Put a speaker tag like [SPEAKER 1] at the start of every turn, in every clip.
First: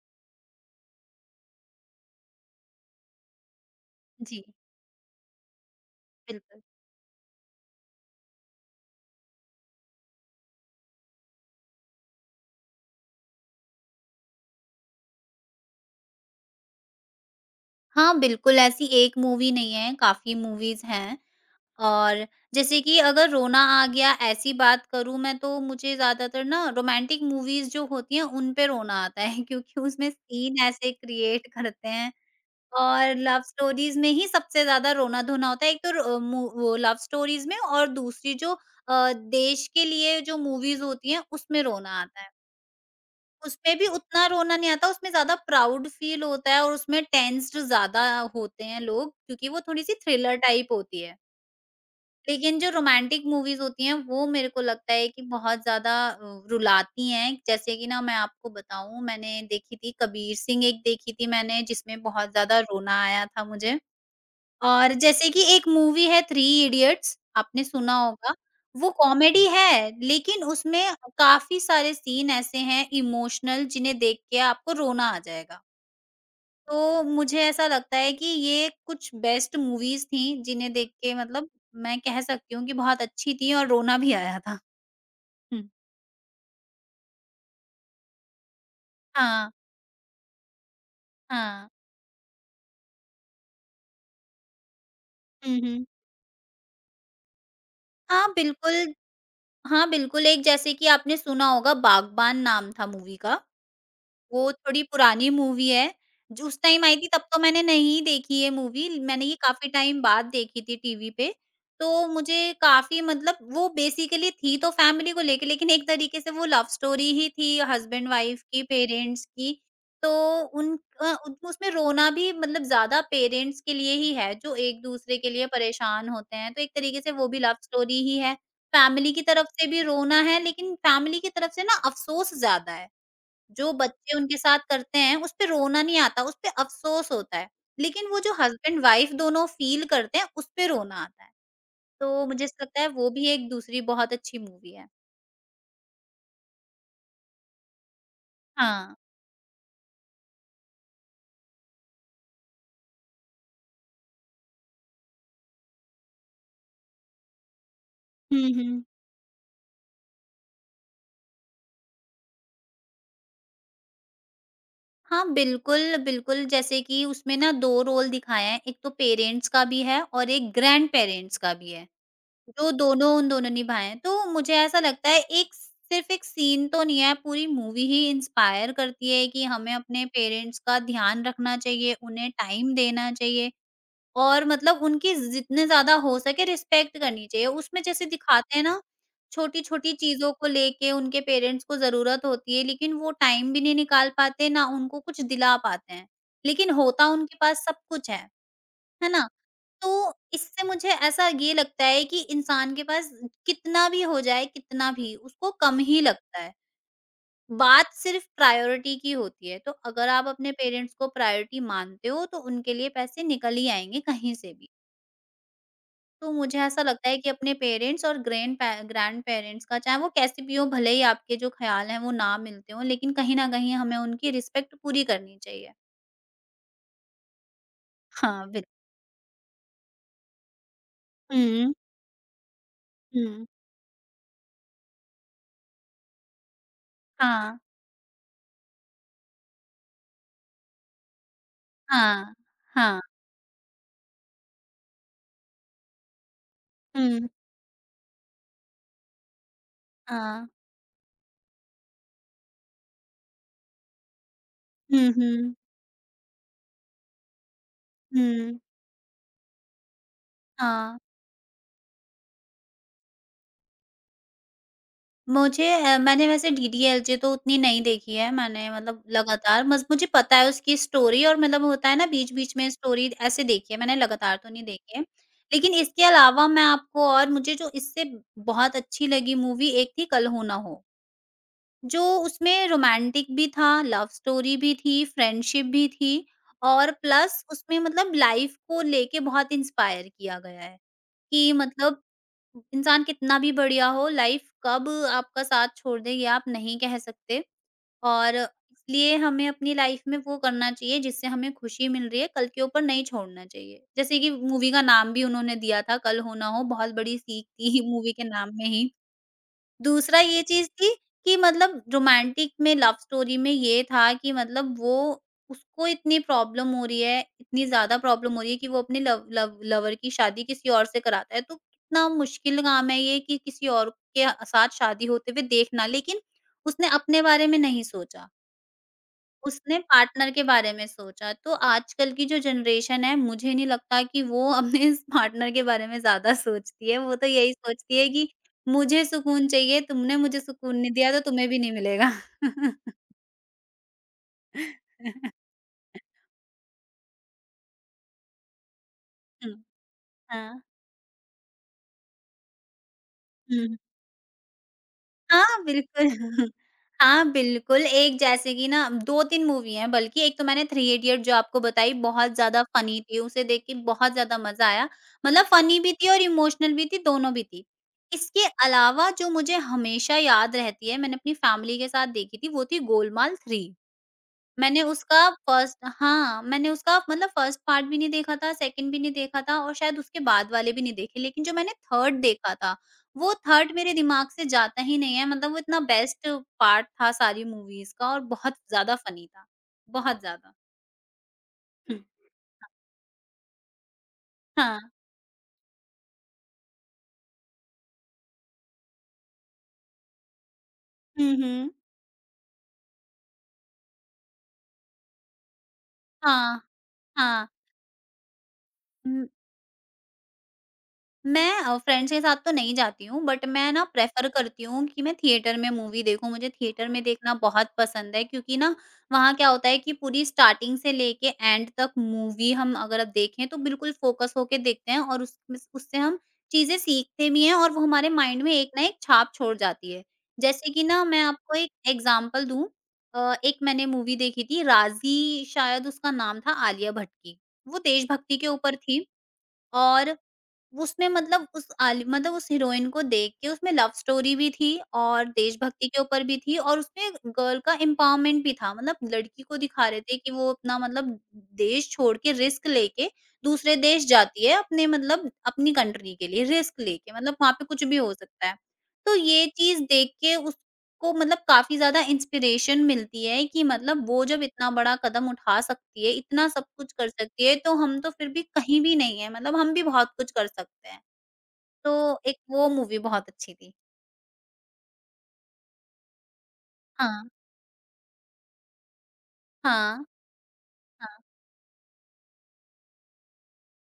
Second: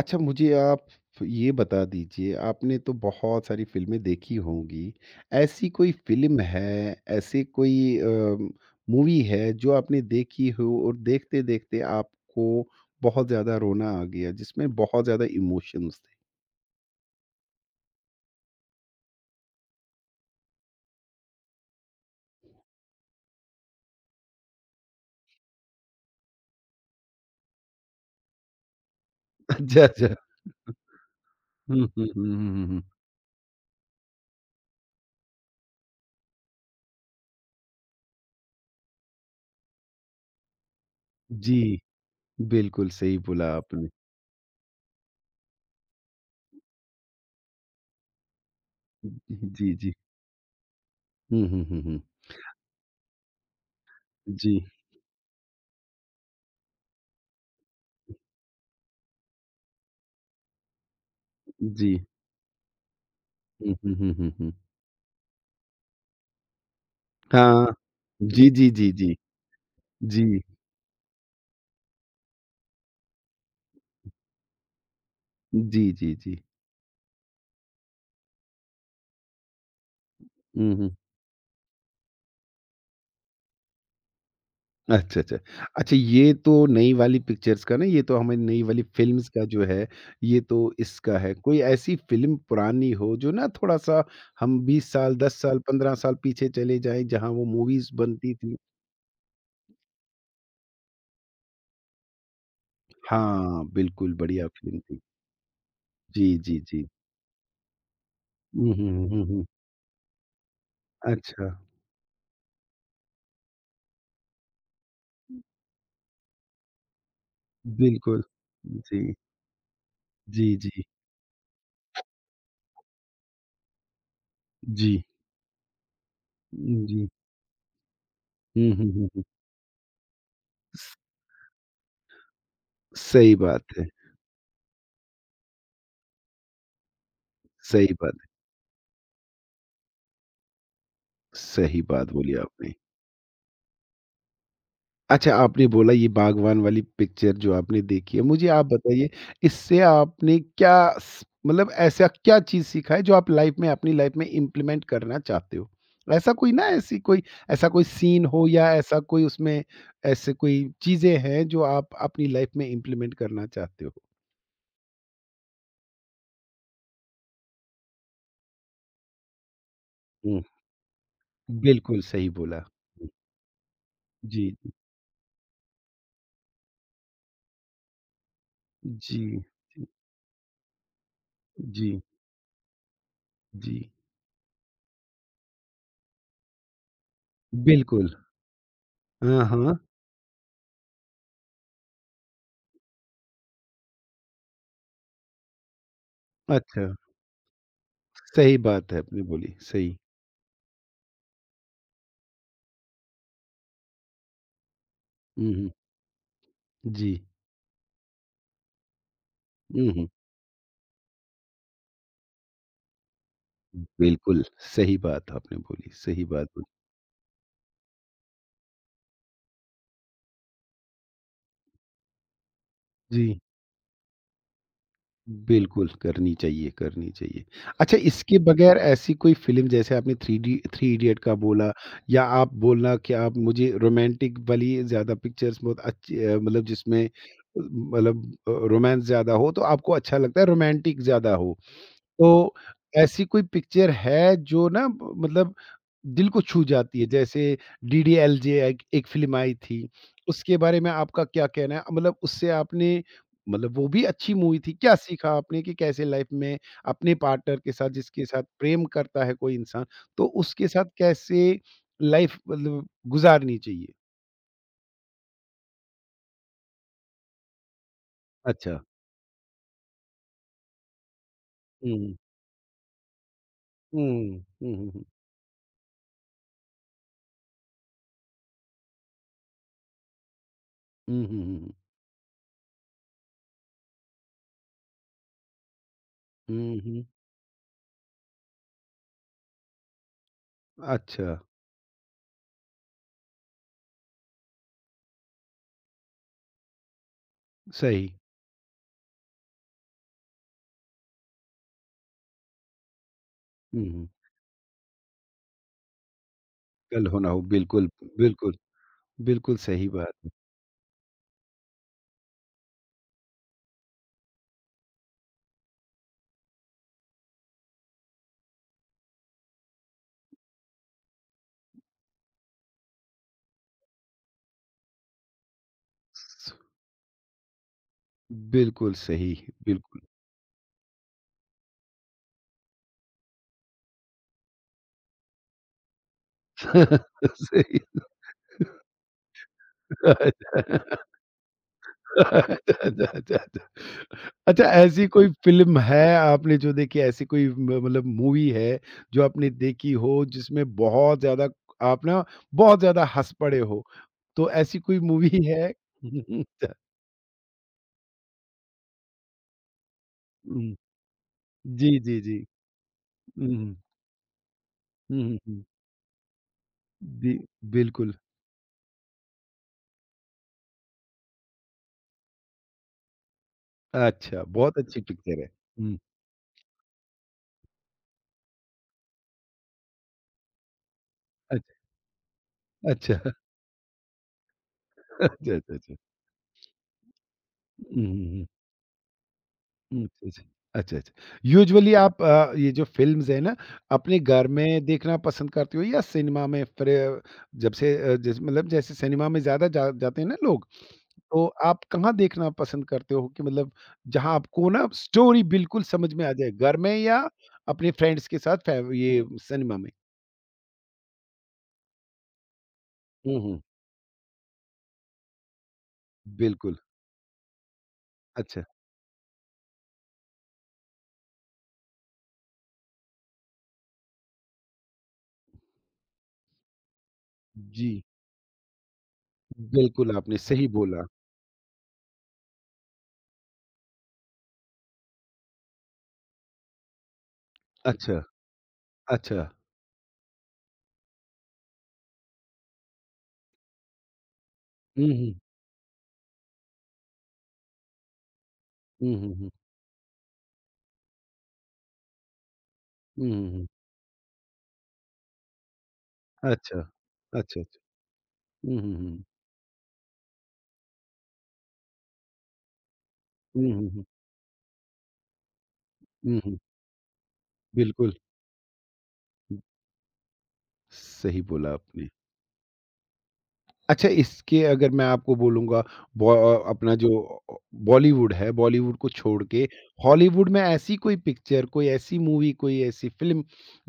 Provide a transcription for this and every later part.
[SPEAKER 1] अच्छा मुझे आप ये बता दीजिए आपने तो बहुत सारी फ़िल्में देखी
[SPEAKER 2] जी,
[SPEAKER 1] होंगी। ऐसी कोई फ़िल्म
[SPEAKER 2] बिल्कुल।
[SPEAKER 1] है, ऐसी कोई मूवी है जो आपने देखी हो और देखते-देखते आपको बहुत ज़्यादा रोना आ गया जिसमें बहुत ज़्यादा इमोशंस थे?
[SPEAKER 2] हाँ, बिल्कुल ऐसी एक मूवी नहीं है, काफ़ी मूवीज़ हैं और जैसे कि अगर रोना आ गया ऐसी बात करूँ मैं तो मुझे ज़्यादातर ना रोमांटिक मूवीज़ जो होती हैं उन पे रोना आता है क्योंकि
[SPEAKER 1] अच्छा,
[SPEAKER 2] उसमें
[SPEAKER 1] अच्छा।
[SPEAKER 2] सीन ऐसे क्रिएट
[SPEAKER 1] हुँ,
[SPEAKER 2] करते
[SPEAKER 1] हुँ,
[SPEAKER 2] हैं
[SPEAKER 1] हुँ, हुँ, हुँ।
[SPEAKER 2] और लव स्टोरीज़ में ही सबसे ज़्यादा रोना-धोना होता है। एक तो र मू वो लव स्टोरीज़ में और दूसरी जो देश के लिए जो मूवीज़ होती हैं
[SPEAKER 1] जी,
[SPEAKER 2] उसमें रोना आता है।
[SPEAKER 1] बिल्कुल सही बोला
[SPEAKER 2] उसमें भी
[SPEAKER 1] आपने।
[SPEAKER 2] उतना रोना नहीं आता, उसमें ज़्यादा प्राउड फ़ील होता है और उसमें टेंस्ड ज़्यादा होते हैं लोग क्योंकि वो
[SPEAKER 1] जी, जी।
[SPEAKER 2] थोड़ी-सी थ्रिलर टाइप होती है।
[SPEAKER 1] हुँ, हुँ, हुँ, हुँ।
[SPEAKER 2] लेकिन जो रोमांटिक मूवीज़ होती हैं, वो मेरे
[SPEAKER 1] जी,
[SPEAKER 2] को लगता है कि बहुत ज़्यादा रुलाती हैं। जैसे कि ना मैं आपको बताऊँ मैंने देखी थी कबीर सिंह एक देखी थी मैंने
[SPEAKER 1] जी।
[SPEAKER 2] जिसमें बहुत ज़्यादा रोना आया था
[SPEAKER 1] हुँ,
[SPEAKER 2] मुझे।
[SPEAKER 1] हुँ, हुँ, हुँ, हुँ।
[SPEAKER 2] और जैसे कि एक मूवी है थ्री इडियट्स आपने
[SPEAKER 1] हाँ।
[SPEAKER 2] सुना होगा,
[SPEAKER 1] जी, जी,
[SPEAKER 2] वो
[SPEAKER 1] जी, जी।
[SPEAKER 2] कॉमेडी है
[SPEAKER 1] जी।
[SPEAKER 2] लेकिन उसमें काफ़ी सारे सीन ऐसे हैं इमोशनल जिन्हें देख के आपको रोना आ जाएगा।
[SPEAKER 1] जी, जी, जी।
[SPEAKER 2] तो मुझे ऐसा लगता है कि ये कुछ बेस्ट मूवीज़ थी जिन्हें
[SPEAKER 1] हुँ,
[SPEAKER 2] देख
[SPEAKER 1] हुँ।
[SPEAKER 2] के मतलब मैं कह सकती हूँ कि बहुत अच्छी थी और रोना भी आया था।
[SPEAKER 1] अच्छा, अच्छा।
[SPEAKER 2] हुँ।
[SPEAKER 1] अच्छा ये तो नई वाली पिक्चर्स का ना, ये तो हमें नई वाली फ़िल्म्स का
[SPEAKER 2] हाँ,
[SPEAKER 1] जो है, ये तो इसका है। कोई
[SPEAKER 2] हाँ।
[SPEAKER 1] ऐसी फ़िल्म पुरानी हो जो ना थोड़ा-सा हम 20 साल, 10 साल,
[SPEAKER 2] हुँ, हुँ।
[SPEAKER 1] 15 साल पीछे चले जाएँ, जहाँ वो मूवीज़
[SPEAKER 2] हाँ,
[SPEAKER 1] बनती थी।
[SPEAKER 2] बिल्कुल हाँ, बिल्कुल एक जैसे कि आपने सुना होगा बागबान नाम था मूवी का।
[SPEAKER 1] हाँ, बिल्कुल बढ़िया
[SPEAKER 2] वो
[SPEAKER 1] फ़िल्म
[SPEAKER 2] थोड़ी
[SPEAKER 1] थी।
[SPEAKER 2] पुरानी मूवी है,
[SPEAKER 1] जी,
[SPEAKER 2] जो
[SPEAKER 1] जी,
[SPEAKER 2] उस टाइम
[SPEAKER 1] जी।
[SPEAKER 2] आई थी तब तो मैंने नहीं देखी ये
[SPEAKER 1] हुँ,
[SPEAKER 2] मूवी,
[SPEAKER 1] हुँ, हुँ,
[SPEAKER 2] मैंने ये
[SPEAKER 1] हुँ।
[SPEAKER 2] काफ़ी टाइम बाद देखी थी टीवी पे।
[SPEAKER 1] अच्छा,
[SPEAKER 2] तो मुझे काफ़ी मतलब वो बेसिकली थी तो फैमिली को लेके, लेकिन एक तरीके से वो लव स्टोरी ही थी
[SPEAKER 1] बिल्कुल।
[SPEAKER 2] हस्बैंड-वाइफ की,
[SPEAKER 1] जी,
[SPEAKER 2] पेरेंट्स की। तो
[SPEAKER 1] जी,
[SPEAKER 2] उन
[SPEAKER 1] जी,
[SPEAKER 2] उसमें रोना भी मतलब ज़्यादा पेरेंट्स के लिए ही है, जो
[SPEAKER 1] जी,
[SPEAKER 2] एक-दूसरे के लिए परेशान होते हैं, तो एक तरीके
[SPEAKER 1] जी।
[SPEAKER 2] से वो भी लव स्टोरी ही है।
[SPEAKER 1] हुँ, हुँ, हुँ,
[SPEAKER 2] फैमिली
[SPEAKER 1] हुँ।
[SPEAKER 2] की तरफ से भी रोना है, लेकिन
[SPEAKER 1] स
[SPEAKER 2] फैमिली की तरफ से ना अफ़सोस ज़्यादा है।
[SPEAKER 1] सही बात
[SPEAKER 2] जो
[SPEAKER 1] है,
[SPEAKER 2] बच्चे उनके साथ करते हैं, उसपे रोना नहीं आता, उसपे अफ़सोस होता है।
[SPEAKER 1] सही
[SPEAKER 2] लेकिन
[SPEAKER 1] बात
[SPEAKER 2] वो जो
[SPEAKER 1] है।
[SPEAKER 2] हस्बैंड वाइफ दोनों फ़ील करते हैं, उसपे रोना आता है।
[SPEAKER 1] सही बात
[SPEAKER 2] तो
[SPEAKER 1] बोली
[SPEAKER 2] मुझे ऐसा
[SPEAKER 1] आपने।
[SPEAKER 2] लगता है वो भी एक दूसरी बहुत अच्छी मूवी है।
[SPEAKER 1] अच्छा, आपने बोला ये बागवान वाली पिक्चर जो आपने देखी है, मुझे आप
[SPEAKER 2] हाँ।
[SPEAKER 1] बताइए इससे आपने क्या स मतलब ऐसा क्या चीज़ सीखा है जो आप लाइफ़ में अपनी लाइफ़ में इम्प्लीमेंट करना चाहते हो? ऐसा कोई ना ऐसी कोई ऐसा कोई सीन
[SPEAKER 2] हुँ,
[SPEAKER 1] हो या
[SPEAKER 2] हुँ।
[SPEAKER 1] ऐसा कोई उसमें ऐसे कोई चीज़ें हैं जो आप अपनी लाइफ़ में इम्प्लीमेंट करना चाहते हो?
[SPEAKER 2] हाँ, बिल्कुल, बिल्कुल जैसे कि उसमें ना 2 रोल दिखाए हैं, एक तो पेरेंट्स का भी है और
[SPEAKER 1] हुँ,
[SPEAKER 2] एक ग्रैंड पेरेंट्स का भी है।
[SPEAKER 1] बिल्कुल सही बोला।
[SPEAKER 2] जो दोनों उन दोनों निभाए हैं। तो मुझे
[SPEAKER 1] जी,
[SPEAKER 2] ऐसा लगता है एक सिर्फ एक सीन तो नहीं है, पूरी मूवी ही इंस्पायर करती है
[SPEAKER 1] जी,
[SPEAKER 2] कि हमें अपने पेरेंट्स का ध्यान रखना चाहिए,
[SPEAKER 1] जी,
[SPEAKER 2] उन्हें टाइम देना चाहिए
[SPEAKER 1] जी,
[SPEAKER 2] और मतलब उनकी जितने ज़्यादा हो सके रिस्पेक्ट करनी चाहिए। उसमें जैसे
[SPEAKER 1] बिल्कुल।
[SPEAKER 2] दिखाते हैं ना,
[SPEAKER 1] हाँ, हाँ।
[SPEAKER 2] छोटी-छोटी चीज़ों को लेके उनके पेरेंट्स को ज़रूरत होती है, लेकिन वो टाइम भी नहीं निकाल पाते, ना उनको कुछ दिला पाते हैं। लेकिन
[SPEAKER 1] अच्छा,
[SPEAKER 2] होता उनके पास सब कुछ
[SPEAKER 1] सही बात है
[SPEAKER 2] है
[SPEAKER 1] आपने
[SPEAKER 2] ना?
[SPEAKER 1] बोली, सही।
[SPEAKER 2] तो इससे मुझे ऐसा ये लगता है कि इंसान के पास कितना भी हो जाए, कितना भी, उसको
[SPEAKER 1] हुँ, हुँ।
[SPEAKER 2] कम ही लगता है।
[SPEAKER 1] जी।
[SPEAKER 2] बात सिर्फ प्रायोरिटी की होती है। तो
[SPEAKER 1] हुँ, हुँ।
[SPEAKER 2] अगर आप अपने पेरेंट्स को प्रायोरिटी मानते हो, तो उनके लिए पैसे निकल ही आएँगे कहीं
[SPEAKER 1] बिल्कुल,
[SPEAKER 2] से भी।
[SPEAKER 1] सही बात आपने बोली, सही
[SPEAKER 2] तो
[SPEAKER 1] बात
[SPEAKER 2] मुझे
[SPEAKER 1] बोली।
[SPEAKER 2] ऐसा लगता है कि अपने पेरेंट्स और ग्रैंड-पेरेंट्स का चाहे वो कैसे भी हो, भले ही आपके जो ख़्याल हैं वो ना मिलते हों, लेकिन कहीं
[SPEAKER 1] जी,
[SPEAKER 2] न कहीं हमें उनकी रिस्पेक्ट पूरी करनी चाहिए।
[SPEAKER 1] बिल्कुल करनी चाहिए, करनी चाहिए। अच्छा इसके
[SPEAKER 2] हाँ,
[SPEAKER 1] बगैर
[SPEAKER 2] बिल्कुल।
[SPEAKER 1] ऐसी कोई फ़िल्म जैसे आपने थ्री डी थ्री इडियट का बोला
[SPEAKER 2] हुँ,
[SPEAKER 1] या आप बोलना कि आप
[SPEAKER 2] हुँ।
[SPEAKER 1] मुझे रोमांटिक वाली ज़्यादा पिक्चर्स बहुत अच्छी मतलब जिसमें
[SPEAKER 2] हाँ,
[SPEAKER 1] मतलब मतलब रोमांस ज़्यादा हो तो आपको अच्छा लगता है रोमांटिक ज़्यादा हो।
[SPEAKER 2] हाँ,
[SPEAKER 1] तो
[SPEAKER 2] हाँ,
[SPEAKER 1] ऐसी कोई पिक्चर है जो ना ब मतलब दिल को छू जाती है?
[SPEAKER 2] हुँ।
[SPEAKER 1] जैसे डीडीएलजे एक एक फ़िल्म आई थी,
[SPEAKER 2] हाँ।
[SPEAKER 1] उसके बारे में आपका क्या कहना है? मतलब उससे आपने मतलब वो भी अच्छी मूवी थी, क्या
[SPEAKER 2] हुँ,
[SPEAKER 1] सीखा
[SPEAKER 2] हुँ।
[SPEAKER 1] आपने कि कैसे लाइफ़ में अपने पार्टनर के साथ जिसके साथ
[SPEAKER 2] हुँ,
[SPEAKER 1] प्रेम करता है कोई इंसान, तो उसके साथ
[SPEAKER 2] हाँ।
[SPEAKER 1] कैसे लाइफ़ मतलब गुज़ारनी चाहिए?
[SPEAKER 2] मुझे मैंने वैसे डीडीएलजे तो उतनी नहीं देखी है मैंने
[SPEAKER 1] अच्छा।
[SPEAKER 2] मतलब लगातार बस मुझे पता है उसकी स्टोरी और मतलब होता है ना
[SPEAKER 1] हुँ,
[SPEAKER 2] बीच-बीच में स्टोरी ऐसे देखी है मैंने लगातार
[SPEAKER 1] हुँ,
[SPEAKER 2] तो नहीं
[SPEAKER 1] हुँ, हुँ,
[SPEAKER 2] देखी
[SPEAKER 1] हुँ,
[SPEAKER 2] है। लेकिन इसके अलावा मैं आपको और मुझे जो इससे बहुत अच्छी लगी मूवी एक थी कल हो ना हो।
[SPEAKER 1] हुँ, हुँ, हुँ, हुँ,
[SPEAKER 2] जो उसमें रोमांटिक भी था, लव स्टोरी भी थी, फ्रेंडशिप भी थी
[SPEAKER 1] हुँ,
[SPEAKER 2] और
[SPEAKER 1] हुँ,
[SPEAKER 2] प्लस उसमें मतलब लाइफ़ को लेके बहुत इंस्पायर किया गया है,
[SPEAKER 1] अच्छा,
[SPEAKER 2] कि मतलब इंसान कितना भी बढ़िया हो, लाइफ कब आपका साथ छोड़ देगी आप नहीं कह सकते
[SPEAKER 1] सही।
[SPEAKER 2] और इसलिए हमें अपनी लाइफ में वो करना चाहिए जिससे हमें खुशी मिल रही है, कल के ऊपर नहीं छोड़ना चाहिए।
[SPEAKER 1] हुँ, हुँ।
[SPEAKER 2] जैसे कि मूवी का नाम भी उन्होंने दिया था, कल हो ना हो, बहुत
[SPEAKER 1] कल हो
[SPEAKER 2] बड़ी
[SPEAKER 1] ना हो,
[SPEAKER 2] सीख थी
[SPEAKER 1] बिल्कुल,
[SPEAKER 2] मूवी के नाम
[SPEAKER 1] बिल्कुल,
[SPEAKER 2] में ही।
[SPEAKER 1] बिल्कुल सही
[SPEAKER 2] दूसरा
[SPEAKER 1] बात।
[SPEAKER 2] ये चीज़ थी कि मतलब रोमांटिक में लव स्टोरी में ये था कि मतलब वो उसको इतनी प्रॉब्लम हो रही है, इतनी ज़्यादा प्रॉब्लम हो रही है कि वो अपने लव लव लवर की शादी किसी और से कराता है। तो कितना मुश्किल काम है ये कि किसी और के साथ शादी होते हुए देखना, लेकिन उसने अपने बारे में नहीं सोचा।
[SPEAKER 1] बिल्कुल सही,
[SPEAKER 2] उसने
[SPEAKER 1] बिल्कुल
[SPEAKER 2] पार्टनर के बारे में सोचा, तो आजकल की जो जनरेशन है मुझे नहीं लगता कि वो अपने इस पार्टनर के बारे में ज़्यादा सोचती है, वो तो यही
[SPEAKER 1] सही
[SPEAKER 2] सोचती है कि मुझे सुकून चाहिए, तुमने मुझे
[SPEAKER 1] बात।
[SPEAKER 2] सुकून नहीं दिया तो तुम्हें भी नहीं मिलेगा।
[SPEAKER 1] अच्छा, अच्छा, अच्छा, अच्छा। अच्छा ऐसी कोई फ़िल्म है आपने जो देखी है, ऐसी कोई म मतलब मूवी है जो आपने
[SPEAKER 2] हुँ,
[SPEAKER 1] देखी हो
[SPEAKER 2] हाँ।
[SPEAKER 1] जिसमें बहुत ज़्यादा आप ना बहुत ज़्यादा हँस पड़े
[SPEAKER 2] हुँ,
[SPEAKER 1] हो? तो ऐसी कोई मूवी
[SPEAKER 2] हाँ,
[SPEAKER 1] है?
[SPEAKER 2] बिल्कुल।
[SPEAKER 1] अच्छा,
[SPEAKER 2] हाँ, बिल्कुल, एक जैसे कि ना 2-3 मूवी हैं बल्कि एक तो मैंने
[SPEAKER 1] हुँ।
[SPEAKER 2] थ्री इडियट जो आपको बताई
[SPEAKER 1] जी, जी,
[SPEAKER 2] बहुत
[SPEAKER 1] जी।
[SPEAKER 2] ज़्यादा फ़नी थी, उसे
[SPEAKER 1] हुँ,
[SPEAKER 2] देख के
[SPEAKER 1] हुँ।
[SPEAKER 2] बहुत ज़्यादा मज़ा आया।
[SPEAKER 1] हुँ, हुँ,
[SPEAKER 2] मतलब
[SPEAKER 1] हुँ।
[SPEAKER 2] फ़नी भी थी और इमोशनल भी थी, दोनों
[SPEAKER 1] जी,
[SPEAKER 2] भी थी।
[SPEAKER 1] बिल्कुल।
[SPEAKER 2] इसके अलावा जो मुझे हमेशा याद रहती है, मैंने अपनी फैमिली के साथ देखी थी, वो थी गोलमाल 3।
[SPEAKER 1] अच्छा, बहुत अच्छी पिक्चर है। हुँ।
[SPEAKER 2] मैंने उसका मतलब फर्स्ट पार्ट भी नहीं देखा था, सेकंड भी नहीं देखा था और शायद उसके बाद वाले भी नहीं देखे, लेकिन जो मैंने थर्ड देखा था,
[SPEAKER 1] अच्छा।
[SPEAKER 2] वो थर्ड मेरे दिमाग से जाता ही नहीं है, मतलब
[SPEAKER 1] अच्छा,
[SPEAKER 2] वो
[SPEAKER 1] अच्छा,
[SPEAKER 2] इतना
[SPEAKER 1] अच्छा।
[SPEAKER 2] बेस्ट पार्ट था सारी मूवीज़
[SPEAKER 1] हुँ,
[SPEAKER 2] का और
[SPEAKER 1] हुँ, हुँ।
[SPEAKER 2] बहुत ज़्यादा फनी था,
[SPEAKER 1] अच्छा,
[SPEAKER 2] बहुत
[SPEAKER 1] अच्छा।
[SPEAKER 2] ज़्यादा।
[SPEAKER 1] अच्छा, अच्छा। यूजुअली
[SPEAKER 2] हुँ,
[SPEAKER 1] आप ये जो फ़िल्म्स हैं ना, अपने घर
[SPEAKER 2] हाँ।
[SPEAKER 1] में देखना पसंद करते हो या सिनेमा में फिर जब से जैसे मतलब जैसे सिनेमा में ज़्यादा जा जाते हैं ना लोग,
[SPEAKER 2] हुँ,
[SPEAKER 1] तो
[SPEAKER 2] हुँ।
[SPEAKER 1] आप कहाँ देखना पसंद करते हो कि मतलब जहाँ आपको ना स्टोरी बिल्कुल समझ में आ जाए,
[SPEAKER 2] हाँ,
[SPEAKER 1] घर में या
[SPEAKER 2] हाँ।
[SPEAKER 1] अपने फ्रेंड्स के साथ फै ये
[SPEAKER 2] हुँ।
[SPEAKER 1] सिनेमा में?
[SPEAKER 2] मैं फ्रेंड्स के साथ तो नहीं जाती हूँ,
[SPEAKER 1] हुँ,
[SPEAKER 2] बट
[SPEAKER 1] हुँ।
[SPEAKER 2] मैं ना प्रेफ़र करती हूँ कि मैं थिएटर में मूवी देखूँ, मुझे
[SPEAKER 1] बिल्कुल,
[SPEAKER 2] थिएटर में देखना बहुत पसंद है क्योंकि
[SPEAKER 1] अच्छा।
[SPEAKER 2] ना वहाँ क्या होता है कि पूरी स्टार्टिंग से लेके एंड तक मूवी हम अगर अब देखें तो बिल्कुल फ़ोकस होके देखते हैं और उसमें उससे हम चीज़ें सीखते भी हैं और वो
[SPEAKER 1] जी,
[SPEAKER 2] हमारे माइंड में एक ना एक छाप छोड़ जाती है।
[SPEAKER 1] बिल्कुल आपने सही
[SPEAKER 2] जैसे कि ना
[SPEAKER 1] बोला।
[SPEAKER 2] मैं आपको एक एग्ज़ाम्पल दूँ एक मैंने मूवी देखी थी राज़ी शायद उसका नाम था आलिया भट्ट की, वो
[SPEAKER 1] अच्छा,
[SPEAKER 2] देशभक्ति के ऊपर थी
[SPEAKER 1] अच्छा।
[SPEAKER 2] और उसने मतलब उस आलि मतलब उस हीरोइन को देख के उसमें लव स्टोरी भी थी
[SPEAKER 1] हुँ,
[SPEAKER 2] और
[SPEAKER 1] हुँ।
[SPEAKER 2] देशभक्ति के ऊपर भी थी और उसमें गर्ल का एम्पावरमेंट भी था। मतलब
[SPEAKER 1] हुँ, हुँ,
[SPEAKER 2] लड़की
[SPEAKER 1] हुँ।
[SPEAKER 2] को दिखा रहे थे कि वो अपना मतलब देश छोड़ के रिस्क लेके
[SPEAKER 1] हुँ, हुँ, हुँ।
[SPEAKER 2] दूसरे देश जाती है अपने मतलब अपनी कंट्री के लिए
[SPEAKER 1] अच्छा,
[SPEAKER 2] रिस्क लेके मतलब वहाँ
[SPEAKER 1] अच्छा, अच्छा।
[SPEAKER 2] पे कुछ भी हो सकता है।
[SPEAKER 1] हुँ, हुँ,
[SPEAKER 2] तो
[SPEAKER 1] हुँ।
[SPEAKER 2] ये चीज़ देख के उस को मतलब काफ़ी ज़्यादा इंस्पिरेशन मिलती है कि
[SPEAKER 1] हुँ, हुँ, हुँ।
[SPEAKER 2] मतलब वो जब इतना बड़ा कदम उठा सकती है,
[SPEAKER 1] हुँ,
[SPEAKER 2] इतना
[SPEAKER 1] हुँ।
[SPEAKER 2] सब कुछ कर सकती है, तो हम तो
[SPEAKER 1] बिल्कुल,
[SPEAKER 2] फिर भी कहीं भी नहीं हैं, मतलब हम भी बहुत कुछ कर सकते हैं।
[SPEAKER 1] सही बोला आपने।
[SPEAKER 2] तो एक वो मूवी बहुत अच्छी थी।
[SPEAKER 1] अच्छा, इसके अगर मैं आपको बोलूँगा अपना जो
[SPEAKER 2] हाँ,
[SPEAKER 1] अ, बॉलीवुड है, बॉलीवुड को छोड़ के
[SPEAKER 2] हाँ,
[SPEAKER 1] हॉलीवुड में ऐसी
[SPEAKER 2] हाँ,
[SPEAKER 1] कोई पिक्चर, कोई ऐसी मूवी, कोई ऐसी फ़िल्म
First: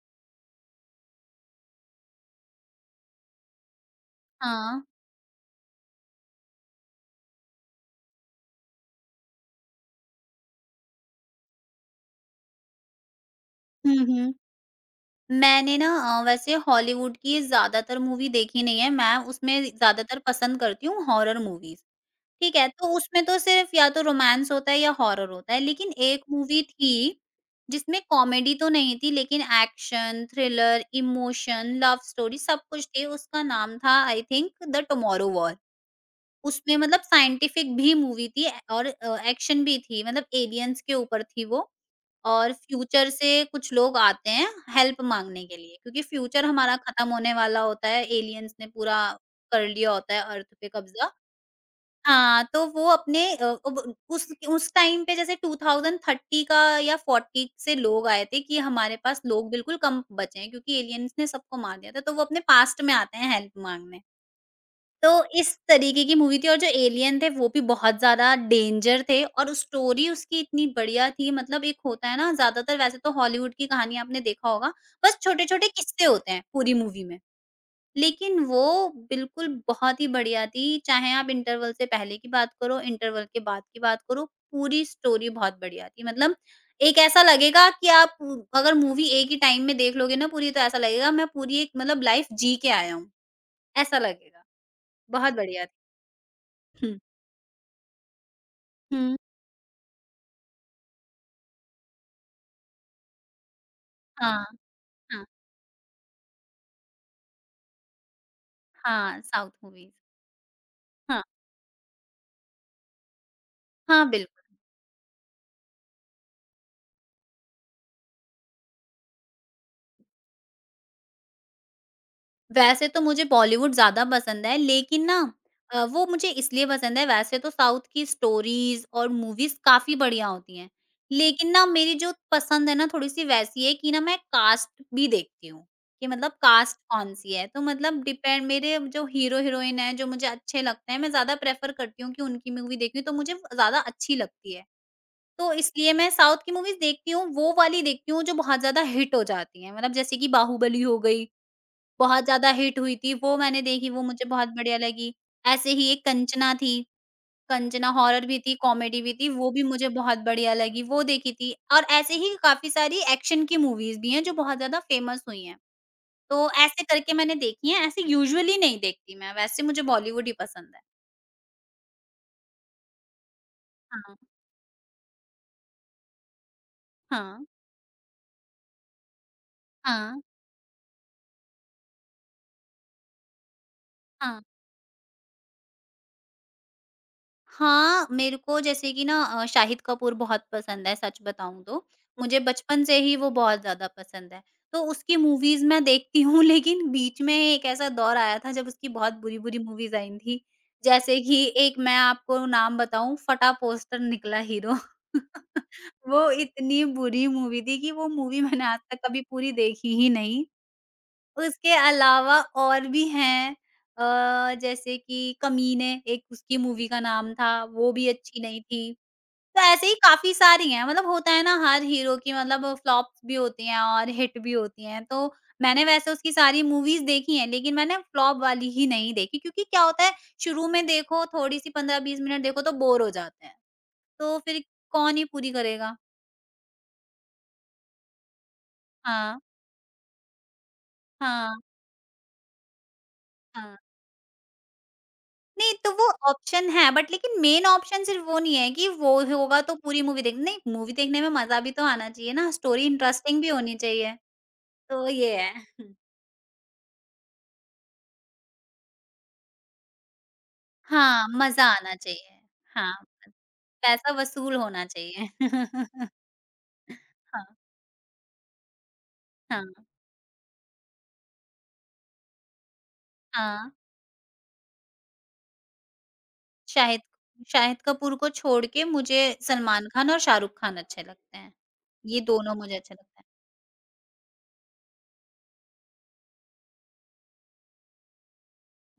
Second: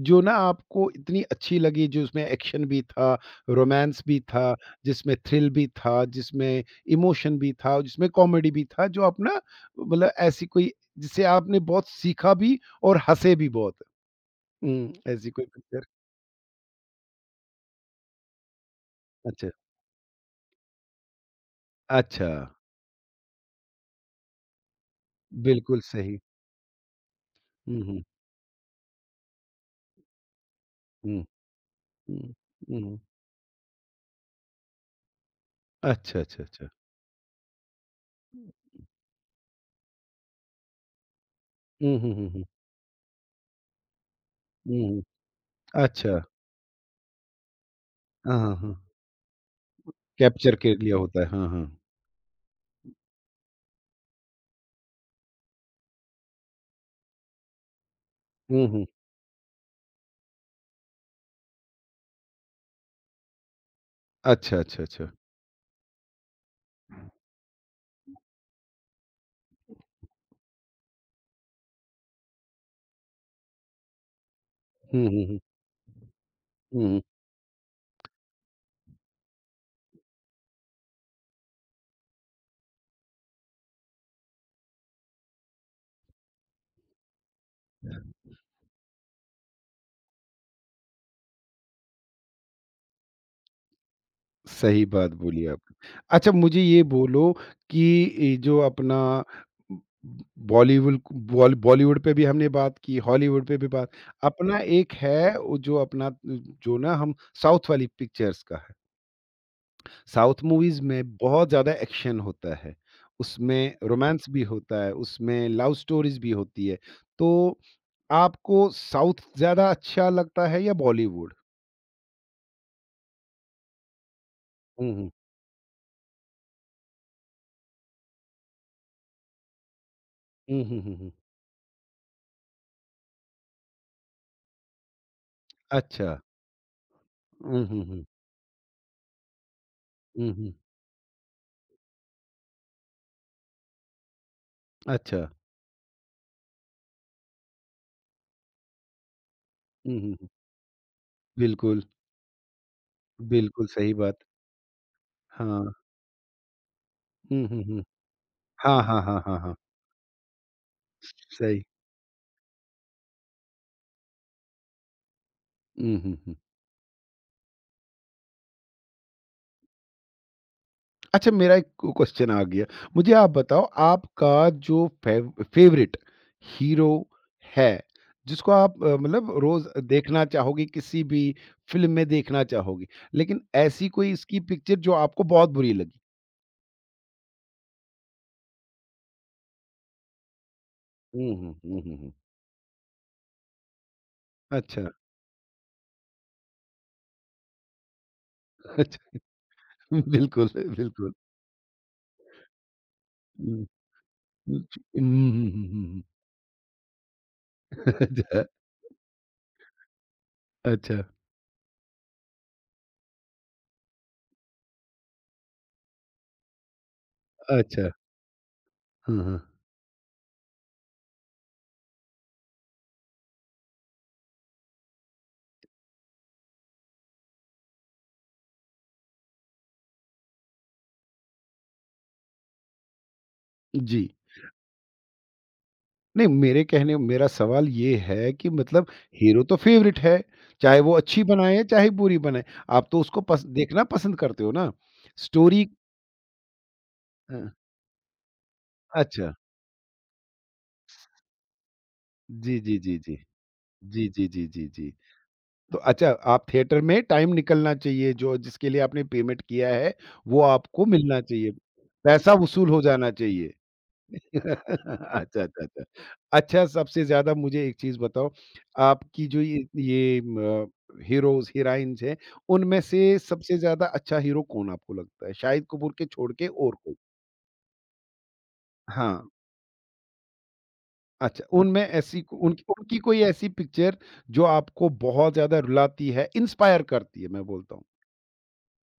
[SPEAKER 1] जो ना आपको इतनी अच्छी लगी, जो उसमें एक्शन भी था, रोमांस भी था,
[SPEAKER 2] हाँ।
[SPEAKER 1] जिसमें थ्रिल भी था, जिसमें इमोशन भी था, जिसमें कॉमेडी भी था, जो आप ना मतलब ऐसी कोई जिससे आपने बहुत सीखा भी और हँसे भी बहुत?
[SPEAKER 2] हुँ, हुँ।
[SPEAKER 1] हुँ, ऐसी कोई
[SPEAKER 2] मैंने
[SPEAKER 1] पिक्चर?
[SPEAKER 2] ना वैसे हॉलीवुड की ज़्यादातर मूवी देखी नहीं है, मैं
[SPEAKER 1] अच्छा,
[SPEAKER 2] उसमें ज़्यादातर पसंद करती हूँ हॉरर मूवीज़।
[SPEAKER 1] अच्छा,
[SPEAKER 2] ठीक है, तो उसमें तो सिर्फ या तो रोमांस होता है या हॉरर होता है,
[SPEAKER 1] बिल्कुल
[SPEAKER 2] लेकिन
[SPEAKER 1] सही।
[SPEAKER 2] एक मूवी थी,
[SPEAKER 1] हुँ,
[SPEAKER 2] जिसमें
[SPEAKER 1] हुँ,
[SPEAKER 2] कॉमेडी तो नहीं थी लेकिन एक्शन, थ्रिलर,
[SPEAKER 1] हुँ।
[SPEAKER 2] इमोशन, लव
[SPEAKER 1] हुँ,
[SPEAKER 2] स्टोरी सब कुछ
[SPEAKER 1] हुँ।
[SPEAKER 2] थी, उसका नाम था I think the tomorrow war.
[SPEAKER 1] अच्छा, अच्छा, अच्छा।
[SPEAKER 2] उसमें मतलब साइंटिफिक भी मूवी थी और एक्शन भी थी मतलब एलियंस के ऊपर थी वो
[SPEAKER 1] हुँ, हुँ, हुँ, हुँ।
[SPEAKER 2] और फ्यूचर से कुछ लोग आते हैं
[SPEAKER 1] हुँ, हुँ।
[SPEAKER 2] हेल्प माँगने के लिए, क्योंकि
[SPEAKER 1] अच्छा।
[SPEAKER 2] फ्यूचर हमारा खत्म होने वाला होता है,
[SPEAKER 1] हाँ,
[SPEAKER 2] एलियंस
[SPEAKER 1] हाँ,
[SPEAKER 2] ने
[SPEAKER 1] हाँ।
[SPEAKER 2] पूरा कर लिया होता है अर्थ
[SPEAKER 1] कैप्चर
[SPEAKER 2] पे
[SPEAKER 1] कर लिया
[SPEAKER 2] कब्जा।
[SPEAKER 1] होता है, हाँ, हाँ।
[SPEAKER 2] हाँ, तो वो अपने अब उस टाइम पे जैसे 2030 का या 40 से लोग आए थे कि
[SPEAKER 1] हुँ, हुँ।
[SPEAKER 2] हमारे पास लोग बिल्कुल कम बचे हैं क्योंकि एलियंस ने सबको मार दिया था, तो वो अपने पास्ट में आते हैं हेल्प माँगने।
[SPEAKER 1] अच्छा, अच्छा,
[SPEAKER 2] तो
[SPEAKER 1] अच्छा।
[SPEAKER 2] इस तरीके की मूवी थी और जो एलियन थे वो भी बहुत ज़्यादा डेंजर थे और स्टोरी उसकी इतनी बढ़िया थी मतलब एक होता है ना ज़्यादातर वैसे तो हॉलीवुड की कहानी आपने देखा होगा,
[SPEAKER 1] हुँ,
[SPEAKER 2] बस
[SPEAKER 1] हुँ, हुँ।
[SPEAKER 2] छोटे-छोटे किस्से होते हैं पूरी
[SPEAKER 1] हुँ, हुँ।
[SPEAKER 2] मूवी में। लेकिन वो बिल्कुल बहुत ही बढ़िया थी, चाहे आप इंटरवल से पहले की बात करो, इंटरवल के बाद की बात करो, पूरी स्टोरी बहुत बढ़िया थी। मतलब एक ऐसा लगेगा कि आप अगर मूवी एक ही टाइम में देख लोगे ना पूरी तो ऐसा लगेगा मैं पूरी एक मतलब लाइफ़ जी के आया हूँ, ऐसा लगेगा।
[SPEAKER 1] सही बात
[SPEAKER 2] बहुत
[SPEAKER 1] बोली
[SPEAKER 2] बढ़िया थी।
[SPEAKER 1] आपने। अच्छा मुझे ये
[SPEAKER 2] हुँ,
[SPEAKER 1] बोलो कि ये जो अपना
[SPEAKER 2] हुँ,
[SPEAKER 1] बॉलीवुल बॉल बॉलीवुड पे भी हमने बात की, हॉलीवुड पे भी बात
[SPEAKER 2] हाँ,
[SPEAKER 1] अपना एक
[SPEAKER 2] हाँ,
[SPEAKER 1] है वो जो अपना जो ना हम साउथ वाली पिक्चर्स का है।
[SPEAKER 2] हाँ, साउथ मूवीज़।
[SPEAKER 1] साउथ मूवीज़ में
[SPEAKER 2] हाँ,
[SPEAKER 1] बहुत ज़्यादा एक्शन होता है, उसमें
[SPEAKER 2] हाँ,
[SPEAKER 1] रोमांस
[SPEAKER 2] बिल्कुल।
[SPEAKER 1] भी होता है, उसमें लव स्टोरीज़ भी होती है। तो आपको साउथ ज़्यादा अच्छा लगता है या बॉलीवुड?
[SPEAKER 2] वैसे तो मुझे बॉलीवुड ज़्यादा पसंद है,
[SPEAKER 1] हुँ,
[SPEAKER 2] लेकिन
[SPEAKER 1] हुँ।
[SPEAKER 2] ना वो मुझे इसलिए पसंद है वैसे तो साउथ की स्टोरीज़ और मूवीज़ काफ़ी बढ़िया होती
[SPEAKER 1] हुँ,
[SPEAKER 2] हैं।
[SPEAKER 1] हुँ, हुँ, हुँ।
[SPEAKER 2] लेकिन ना मेरी जो पसंद है ना थोड़ी-सी वैसी है कि ना मैं कास्ट भी देखती हूँ, कि
[SPEAKER 1] अच्छा।
[SPEAKER 2] मतलब कास्ट कौन-सी है। तो
[SPEAKER 1] हुँ, हुँ,
[SPEAKER 2] मतलब
[SPEAKER 1] हुँ।
[SPEAKER 2] डिपेंड मेरे जो हीरो-हीरोइन हैं, जो मुझे
[SPEAKER 1] हुँ, हुँ।
[SPEAKER 2] अच्छे लगते हैं, मैं ज़्यादा प्रेफ़र करती हूँ कि उनकी मूवी देखूँ तो मुझे ज़्यादा अच्छी लगती है।
[SPEAKER 1] अच्छा।
[SPEAKER 2] तो इसलिए मैं साउथ की मूवीज़ देखती हूँ, वो वाली देखती हूँ जो बहुत ज़्यादा हिट हो जाती हैं। मतलब
[SPEAKER 1] हुँ, हुँ,
[SPEAKER 2] जैसे
[SPEAKER 1] हुँ।
[SPEAKER 2] कि बाहुबली हो गई
[SPEAKER 1] बिल्कुल,
[SPEAKER 2] बहुत ज़्यादा हिट हुई थी, वो मैंने
[SPEAKER 1] बिल्कुल
[SPEAKER 2] देखी,
[SPEAKER 1] सही
[SPEAKER 2] वो
[SPEAKER 1] बात।
[SPEAKER 2] मुझे बहुत बढ़िया लगी। ऐसे
[SPEAKER 1] हाँ।
[SPEAKER 2] ही एक कंचना थी,
[SPEAKER 1] हुँ, हुँ, हुँ।
[SPEAKER 2] कंचना हॉरर भी थी,
[SPEAKER 1] हाँ, हाँ,
[SPEAKER 2] कॉमेडी भी
[SPEAKER 1] हाँ,
[SPEAKER 2] थी,
[SPEAKER 1] हाँ,
[SPEAKER 2] वो
[SPEAKER 1] हाँ।
[SPEAKER 2] भी मुझे बहुत बढ़िया लगी, वो देखी थी।
[SPEAKER 1] सही।
[SPEAKER 2] और ऐसे ही काफ़ी सारी एक्शन की मूवीज़ भी हैं जो बहुत ज़्यादा फेमस हुई हैं।
[SPEAKER 1] हुँ, हुँ।
[SPEAKER 2] तो ऐसे करके मैंने देखी हैं, ऐसे यूजुअली नहीं देखती मैं, वैसे मुझे बॉलीवुड ही पसंद है।
[SPEAKER 1] अच्छा मेरा एक क्वेश्चन आ गया मुझे आप बताओ
[SPEAKER 2] हाँ,
[SPEAKER 1] आपका जो फेवरेट हीरो
[SPEAKER 2] हाँ,
[SPEAKER 1] है जिसको आप मतलब रोज
[SPEAKER 2] हाँ,
[SPEAKER 1] देखना चाहोगे किसी भी फिल्म में देखना चाहोगे लेकिन ऐसी कोई इसकी
[SPEAKER 2] हाँ।
[SPEAKER 1] पिक्चर जो आपको बहुत बुरी लगी
[SPEAKER 2] हाँ, मेरे को जैसे कि ना शाहिद कपूर बहुत पसंद है सच
[SPEAKER 1] हम्म हम्म
[SPEAKER 2] बताऊँ
[SPEAKER 1] हम्म,
[SPEAKER 2] तो।
[SPEAKER 1] हम्म, हम्म।
[SPEAKER 2] मुझे बचपन से ही वो बहुत ज़्यादा पसंद है। तो
[SPEAKER 1] अच्छा
[SPEAKER 2] उसकी मूवीज़ मैं देखती हूँ लेकिन बीच में एक ऐसा दौर आया था जब उसकी बहुत
[SPEAKER 1] अच्छा
[SPEAKER 2] बुरी-बुरी मूवीज़ आई थी।
[SPEAKER 1] बिल्कुल बिल्कुल
[SPEAKER 2] जैसे कि एक मैं आपको नाम बताऊँ फटा
[SPEAKER 1] हम्म,
[SPEAKER 2] पोस्टर निकला
[SPEAKER 1] हम्म,
[SPEAKER 2] हीरो।
[SPEAKER 1] हम्म, हम्म, हम्म, हम्म,
[SPEAKER 2] वो इतनी बुरी मूवी थी कि वो मूवी
[SPEAKER 1] अच्छा
[SPEAKER 2] मैंने आज तक कभी पूरी देखी ही नहीं।
[SPEAKER 1] अच्छा
[SPEAKER 2] उसके अलावा और भी हैं जैसे कि कमीने एक उसकी मूवी का नाम था,
[SPEAKER 1] अच्छा
[SPEAKER 2] वो भी अच्छी नहीं थी।
[SPEAKER 1] हाँ हाँ
[SPEAKER 2] तो ऐसे ही काफ़ी सारी हैं मतलब होता है ना हर हीरो की मतलब फ्लॉप्स भी होती हैं और हिट भी होती हैं। तो मैंने वैसे उसकी सारी मूवीज़ देखी हैं, लेकिन मैंने फ्लॉप वाली ही नहीं देखी क्योंकि क्या होता है शुरू में देखो थोड़ी-सी 15-20 मिनट देखो तो बोर हो जाते हैं।
[SPEAKER 1] जी
[SPEAKER 2] तो फिर कौन ही पूरी करेगा?
[SPEAKER 1] नहीं, मेरे कहने मेरा सवाल ये है कि मतलब
[SPEAKER 2] हाँ,
[SPEAKER 1] हीरो तो फ़ेवरेट है, चाहे वो अच्छी
[SPEAKER 2] हाँ,
[SPEAKER 1] बनाए, चाहे बुरी बनाए, आप तो उसको पस
[SPEAKER 2] हाँ।
[SPEAKER 1] देखना पसंद करते हो ना। स्टोरी
[SPEAKER 2] नहीं, तो वो ऑप्शन है बट
[SPEAKER 1] अ,
[SPEAKER 2] लेकिन मेन ऑप्शन सिर्फ वो नहीं है कि वो
[SPEAKER 1] अच्छा,
[SPEAKER 2] होगा तो पूरी मूवी देख नहीं, मूवी देखने में मज़ा भी तो आना चाहिए ना,
[SPEAKER 1] जी, जी,
[SPEAKER 2] स्टोरी
[SPEAKER 1] जी, जी।
[SPEAKER 2] इंटरेस्टिंग भी होनी
[SPEAKER 1] जी,
[SPEAKER 2] चाहिए।
[SPEAKER 1] जी, जी, जी, जी।
[SPEAKER 2] तो ये है।
[SPEAKER 1] तो अच्छा, आप थिएटर में टाइम निकलना चाहिए, जो जिसके लिए आपने पेमेंट किया है, वो आपको मिलना
[SPEAKER 2] हाँ,
[SPEAKER 1] चाहिए,
[SPEAKER 2] मज़ा आना
[SPEAKER 1] पैसा
[SPEAKER 2] चाहिए।
[SPEAKER 1] वसूल हो
[SPEAKER 2] हाँ,
[SPEAKER 1] जाना चाहिए।
[SPEAKER 2] पैसा वसूल होना चाहिए।
[SPEAKER 1] अच्छा, अच्छा, अच्छा। अच्छा, सबसे ज़्यादा
[SPEAKER 2] हाँ,
[SPEAKER 1] मुझे एक चीज़ बताओ, आपकी जो
[SPEAKER 2] हाँ,
[SPEAKER 1] ये म हीरोज़, हीरोइन्स हैं, उनमें से सबसे
[SPEAKER 2] हाँ।
[SPEAKER 1] ज़्यादा अच्छा हीरो कौन आपको लगता है? शाहिद कपूर के छोड़ के और कोई?
[SPEAKER 2] शाहिद शाहिद कपूर को छोड़ के
[SPEAKER 1] हाँ,
[SPEAKER 2] मुझे सलमान खान और शाहरुख खान अच्छे लगते
[SPEAKER 1] अच्छा,
[SPEAKER 2] हैं।
[SPEAKER 1] उनमें ऐसी
[SPEAKER 2] ये दोनों
[SPEAKER 1] उनकी
[SPEAKER 2] मुझे अच्छे
[SPEAKER 1] उनकी
[SPEAKER 2] लगते
[SPEAKER 1] कोई
[SPEAKER 2] हैं।
[SPEAKER 1] ऐसी पिक्चर जो आपको बहुत ज़्यादा रुलाती है, इंस्पायर करती है, मैं बोलता हूँ?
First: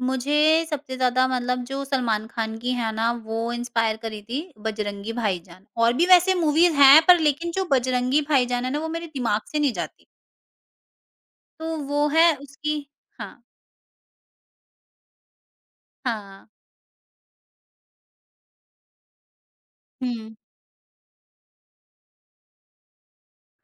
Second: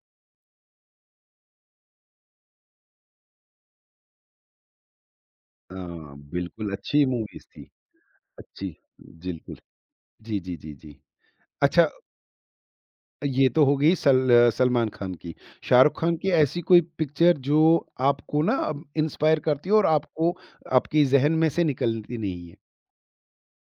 [SPEAKER 2] मुझे सबसे ज़्यादा मतलब जो सलमान खान की है ना, वो इंस्पायर करी थी बजरंगी भाईजान। और भी
[SPEAKER 1] हाँ,
[SPEAKER 2] वैसे
[SPEAKER 1] बिल्कुल
[SPEAKER 2] मूवीज़ हैं
[SPEAKER 1] अच्छी
[SPEAKER 2] पर
[SPEAKER 1] मूवीज़
[SPEAKER 2] लेकिन
[SPEAKER 1] थी।
[SPEAKER 2] जो बजरंगी भाईजान
[SPEAKER 1] अच्छी,
[SPEAKER 2] है ना, वो मेरे दिमाग
[SPEAKER 1] बिल्कुल।
[SPEAKER 2] से नहीं जाती।
[SPEAKER 1] जी, जी, जी, जी।
[SPEAKER 2] तो
[SPEAKER 1] अच्छा
[SPEAKER 2] वो है उसकी हाँ,
[SPEAKER 1] ये तो हो गई सलमान खान की। शाहरुख खान की
[SPEAKER 2] हाँ।
[SPEAKER 1] ऐसी कोई पिक्चर जो आपको ना अब इंस्पायर करती हो और
[SPEAKER 2] हुँ।
[SPEAKER 1] आपको आपके ज़हन में से निकलती नहीं है?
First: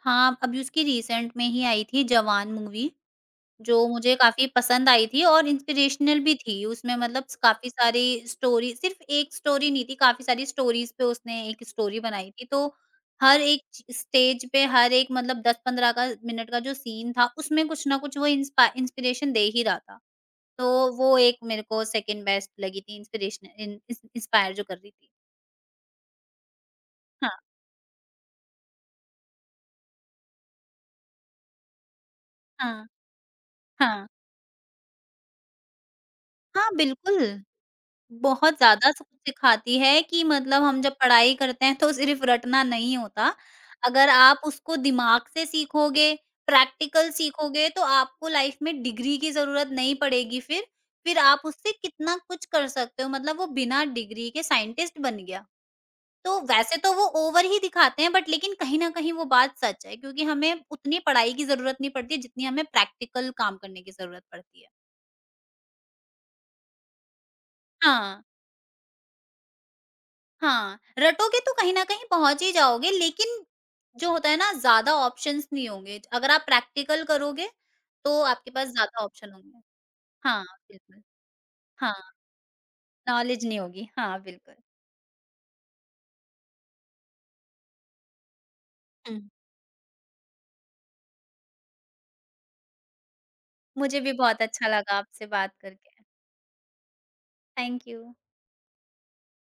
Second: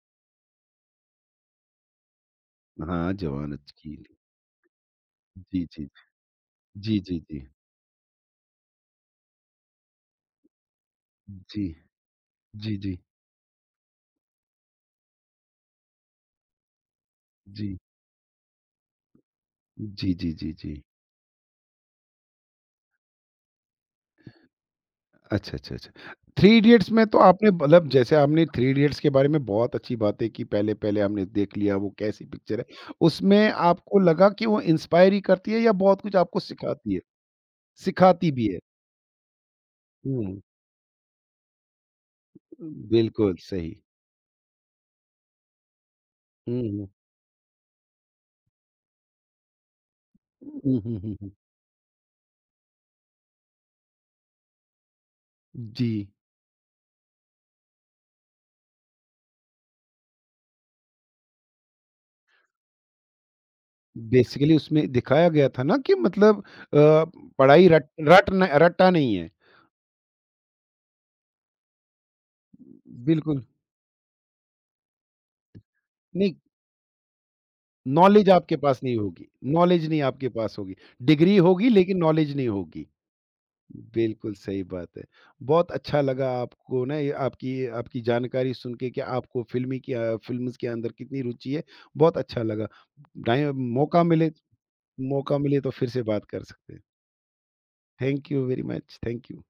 [SPEAKER 2] हाँ, अभी उसकी रिसेंट में ही आई थी जवान मूवी।
[SPEAKER 1] हाँ, जवान
[SPEAKER 2] जो
[SPEAKER 1] अच्छी
[SPEAKER 2] मुझे
[SPEAKER 1] थी।
[SPEAKER 2] काफ़ी पसंद आई थी और
[SPEAKER 1] जी, जी।
[SPEAKER 2] इंस्पिरेशनल भी थी। उसमें
[SPEAKER 1] जी, जी,
[SPEAKER 2] मतलब
[SPEAKER 1] जी।
[SPEAKER 2] काफ़ी सारी स्टोरी सिर्फ़ एक स्टोरी नहीं थी, काफ़ी सारी स्टोरीज़ पे उसने
[SPEAKER 1] जी।
[SPEAKER 2] एक स्टोरी बनाई थी। तो
[SPEAKER 1] जी, जी।
[SPEAKER 2] हर एक स्टेज पे हर एक मतलब 10-15 का मिनट का जो सीन था, उसमें
[SPEAKER 1] जी।
[SPEAKER 2] कुछ ना कुछ वो इंस्पा इंस्पिरेशन दे ही रहा था।
[SPEAKER 1] जी, जी, जी, जी।
[SPEAKER 2] तो वो एक मेरे को सेकंड बेस्ट लगी थी इंस्पिरेशन इन इंस इंस्पायर जो कर रही थी।
[SPEAKER 1] अच्छा, अच्छा, अच्छा। थ्री इडियट्स में तो
[SPEAKER 2] हाँ,
[SPEAKER 1] आपने मतलब जैसे आपने थ्री इडियट्स के बारे में बहुत अच्छी बातें की, पहले-पहले हमने देख लिया वो कैसी पिक्चर
[SPEAKER 2] हाँ,
[SPEAKER 1] है। उसमें आपको
[SPEAKER 2] हाँ।
[SPEAKER 1] लगा कि वो इंस्पायर ही करती है या बहुत कुछ आपको
[SPEAKER 2] हाँ,
[SPEAKER 1] सिखाती है?
[SPEAKER 2] बिल्कुल।
[SPEAKER 1] सिखाती भी
[SPEAKER 2] बहुत
[SPEAKER 1] है?
[SPEAKER 2] ज़्यादा सब कुछ सिखाती है कि
[SPEAKER 1] हुँ।
[SPEAKER 2] मतलब हम जब पढ़ाई करते हैं तो सिर्फ रटना नहीं होता।
[SPEAKER 1] बिल्कुल सही।
[SPEAKER 2] अगर आप उसको दिमाग से सीखोगे,
[SPEAKER 1] हुँ, हुँ।
[SPEAKER 2] प्रैक्टिकल सीखोगे तो आपको लाइफ में डिग्री की ज़रूरत नहीं पड़ेगी फिर।
[SPEAKER 1] हुँ, हुँ, हुँ,
[SPEAKER 2] फिर
[SPEAKER 1] हुँ।
[SPEAKER 2] आप उससे कितना कुछ कर सकते हो मतलब वो बिना डिग्री के साइंटिस्ट बन गया।
[SPEAKER 1] जी।
[SPEAKER 2] तो वैसे तो वो ओवर ही दिखाते हैं बट लेकिन कहीं न कहीं वो बात सच है क्योंकि हमें उतनी पढ़ाई की ज़रूरत नहीं पड़ती जितनी हमें प्रैक्टिकल काम करने की ज़रूरत
[SPEAKER 1] बेसिकली
[SPEAKER 2] पड़ती है।
[SPEAKER 1] उसमें दिखाया गया था ना कि मतलब अ, पढ़ाई रट
[SPEAKER 2] हाँ।
[SPEAKER 1] रट न रट्टा नहीं है।
[SPEAKER 2] हाँ, रटोगे तो कहीं न कहीं पहुँच ही जाओगे
[SPEAKER 1] बिल्कुल,
[SPEAKER 2] लेकिन जो होता है ना ज़्यादा ऑप्शंस नहीं होंगे। अगर
[SPEAKER 1] नहीं
[SPEAKER 2] आप प्रैक्टिकल करोगे तो
[SPEAKER 1] नॉलेज
[SPEAKER 2] आपके
[SPEAKER 1] आपके
[SPEAKER 2] पास
[SPEAKER 1] पास नहीं
[SPEAKER 2] ज़्यादा
[SPEAKER 1] होगी,
[SPEAKER 2] ऑप्शन होंगे।
[SPEAKER 1] नॉलेज नहीं आपके
[SPEAKER 2] हाँ,
[SPEAKER 1] पास होगी।
[SPEAKER 2] बिल्कुल।
[SPEAKER 1] डिग्री होगी
[SPEAKER 2] हाँ,
[SPEAKER 1] लेकिन नॉलेज नहीं होगी।
[SPEAKER 2] नॉलेज नहीं होगी। हाँ,
[SPEAKER 1] बिल्कुल
[SPEAKER 2] बिल्कुल।
[SPEAKER 1] सही बात है। बहुत अच्छा लगा आपको ना ये आपकी आपकी जानकारी सुन के कि
[SPEAKER 2] हुँ।
[SPEAKER 1] आपको फ़िल्म्स के अंदर कितनी रुचि है, बहुत अच्छा लगा। टाइम
[SPEAKER 2] मुझे
[SPEAKER 1] मौका
[SPEAKER 2] भी
[SPEAKER 1] मिले
[SPEAKER 2] बहुत अच्छा लगा आपसे बात
[SPEAKER 1] तो फिर
[SPEAKER 2] करके।
[SPEAKER 1] से बात कर सकते हैं।
[SPEAKER 2] Thank you.
[SPEAKER 1] Thank you very much. Thank you.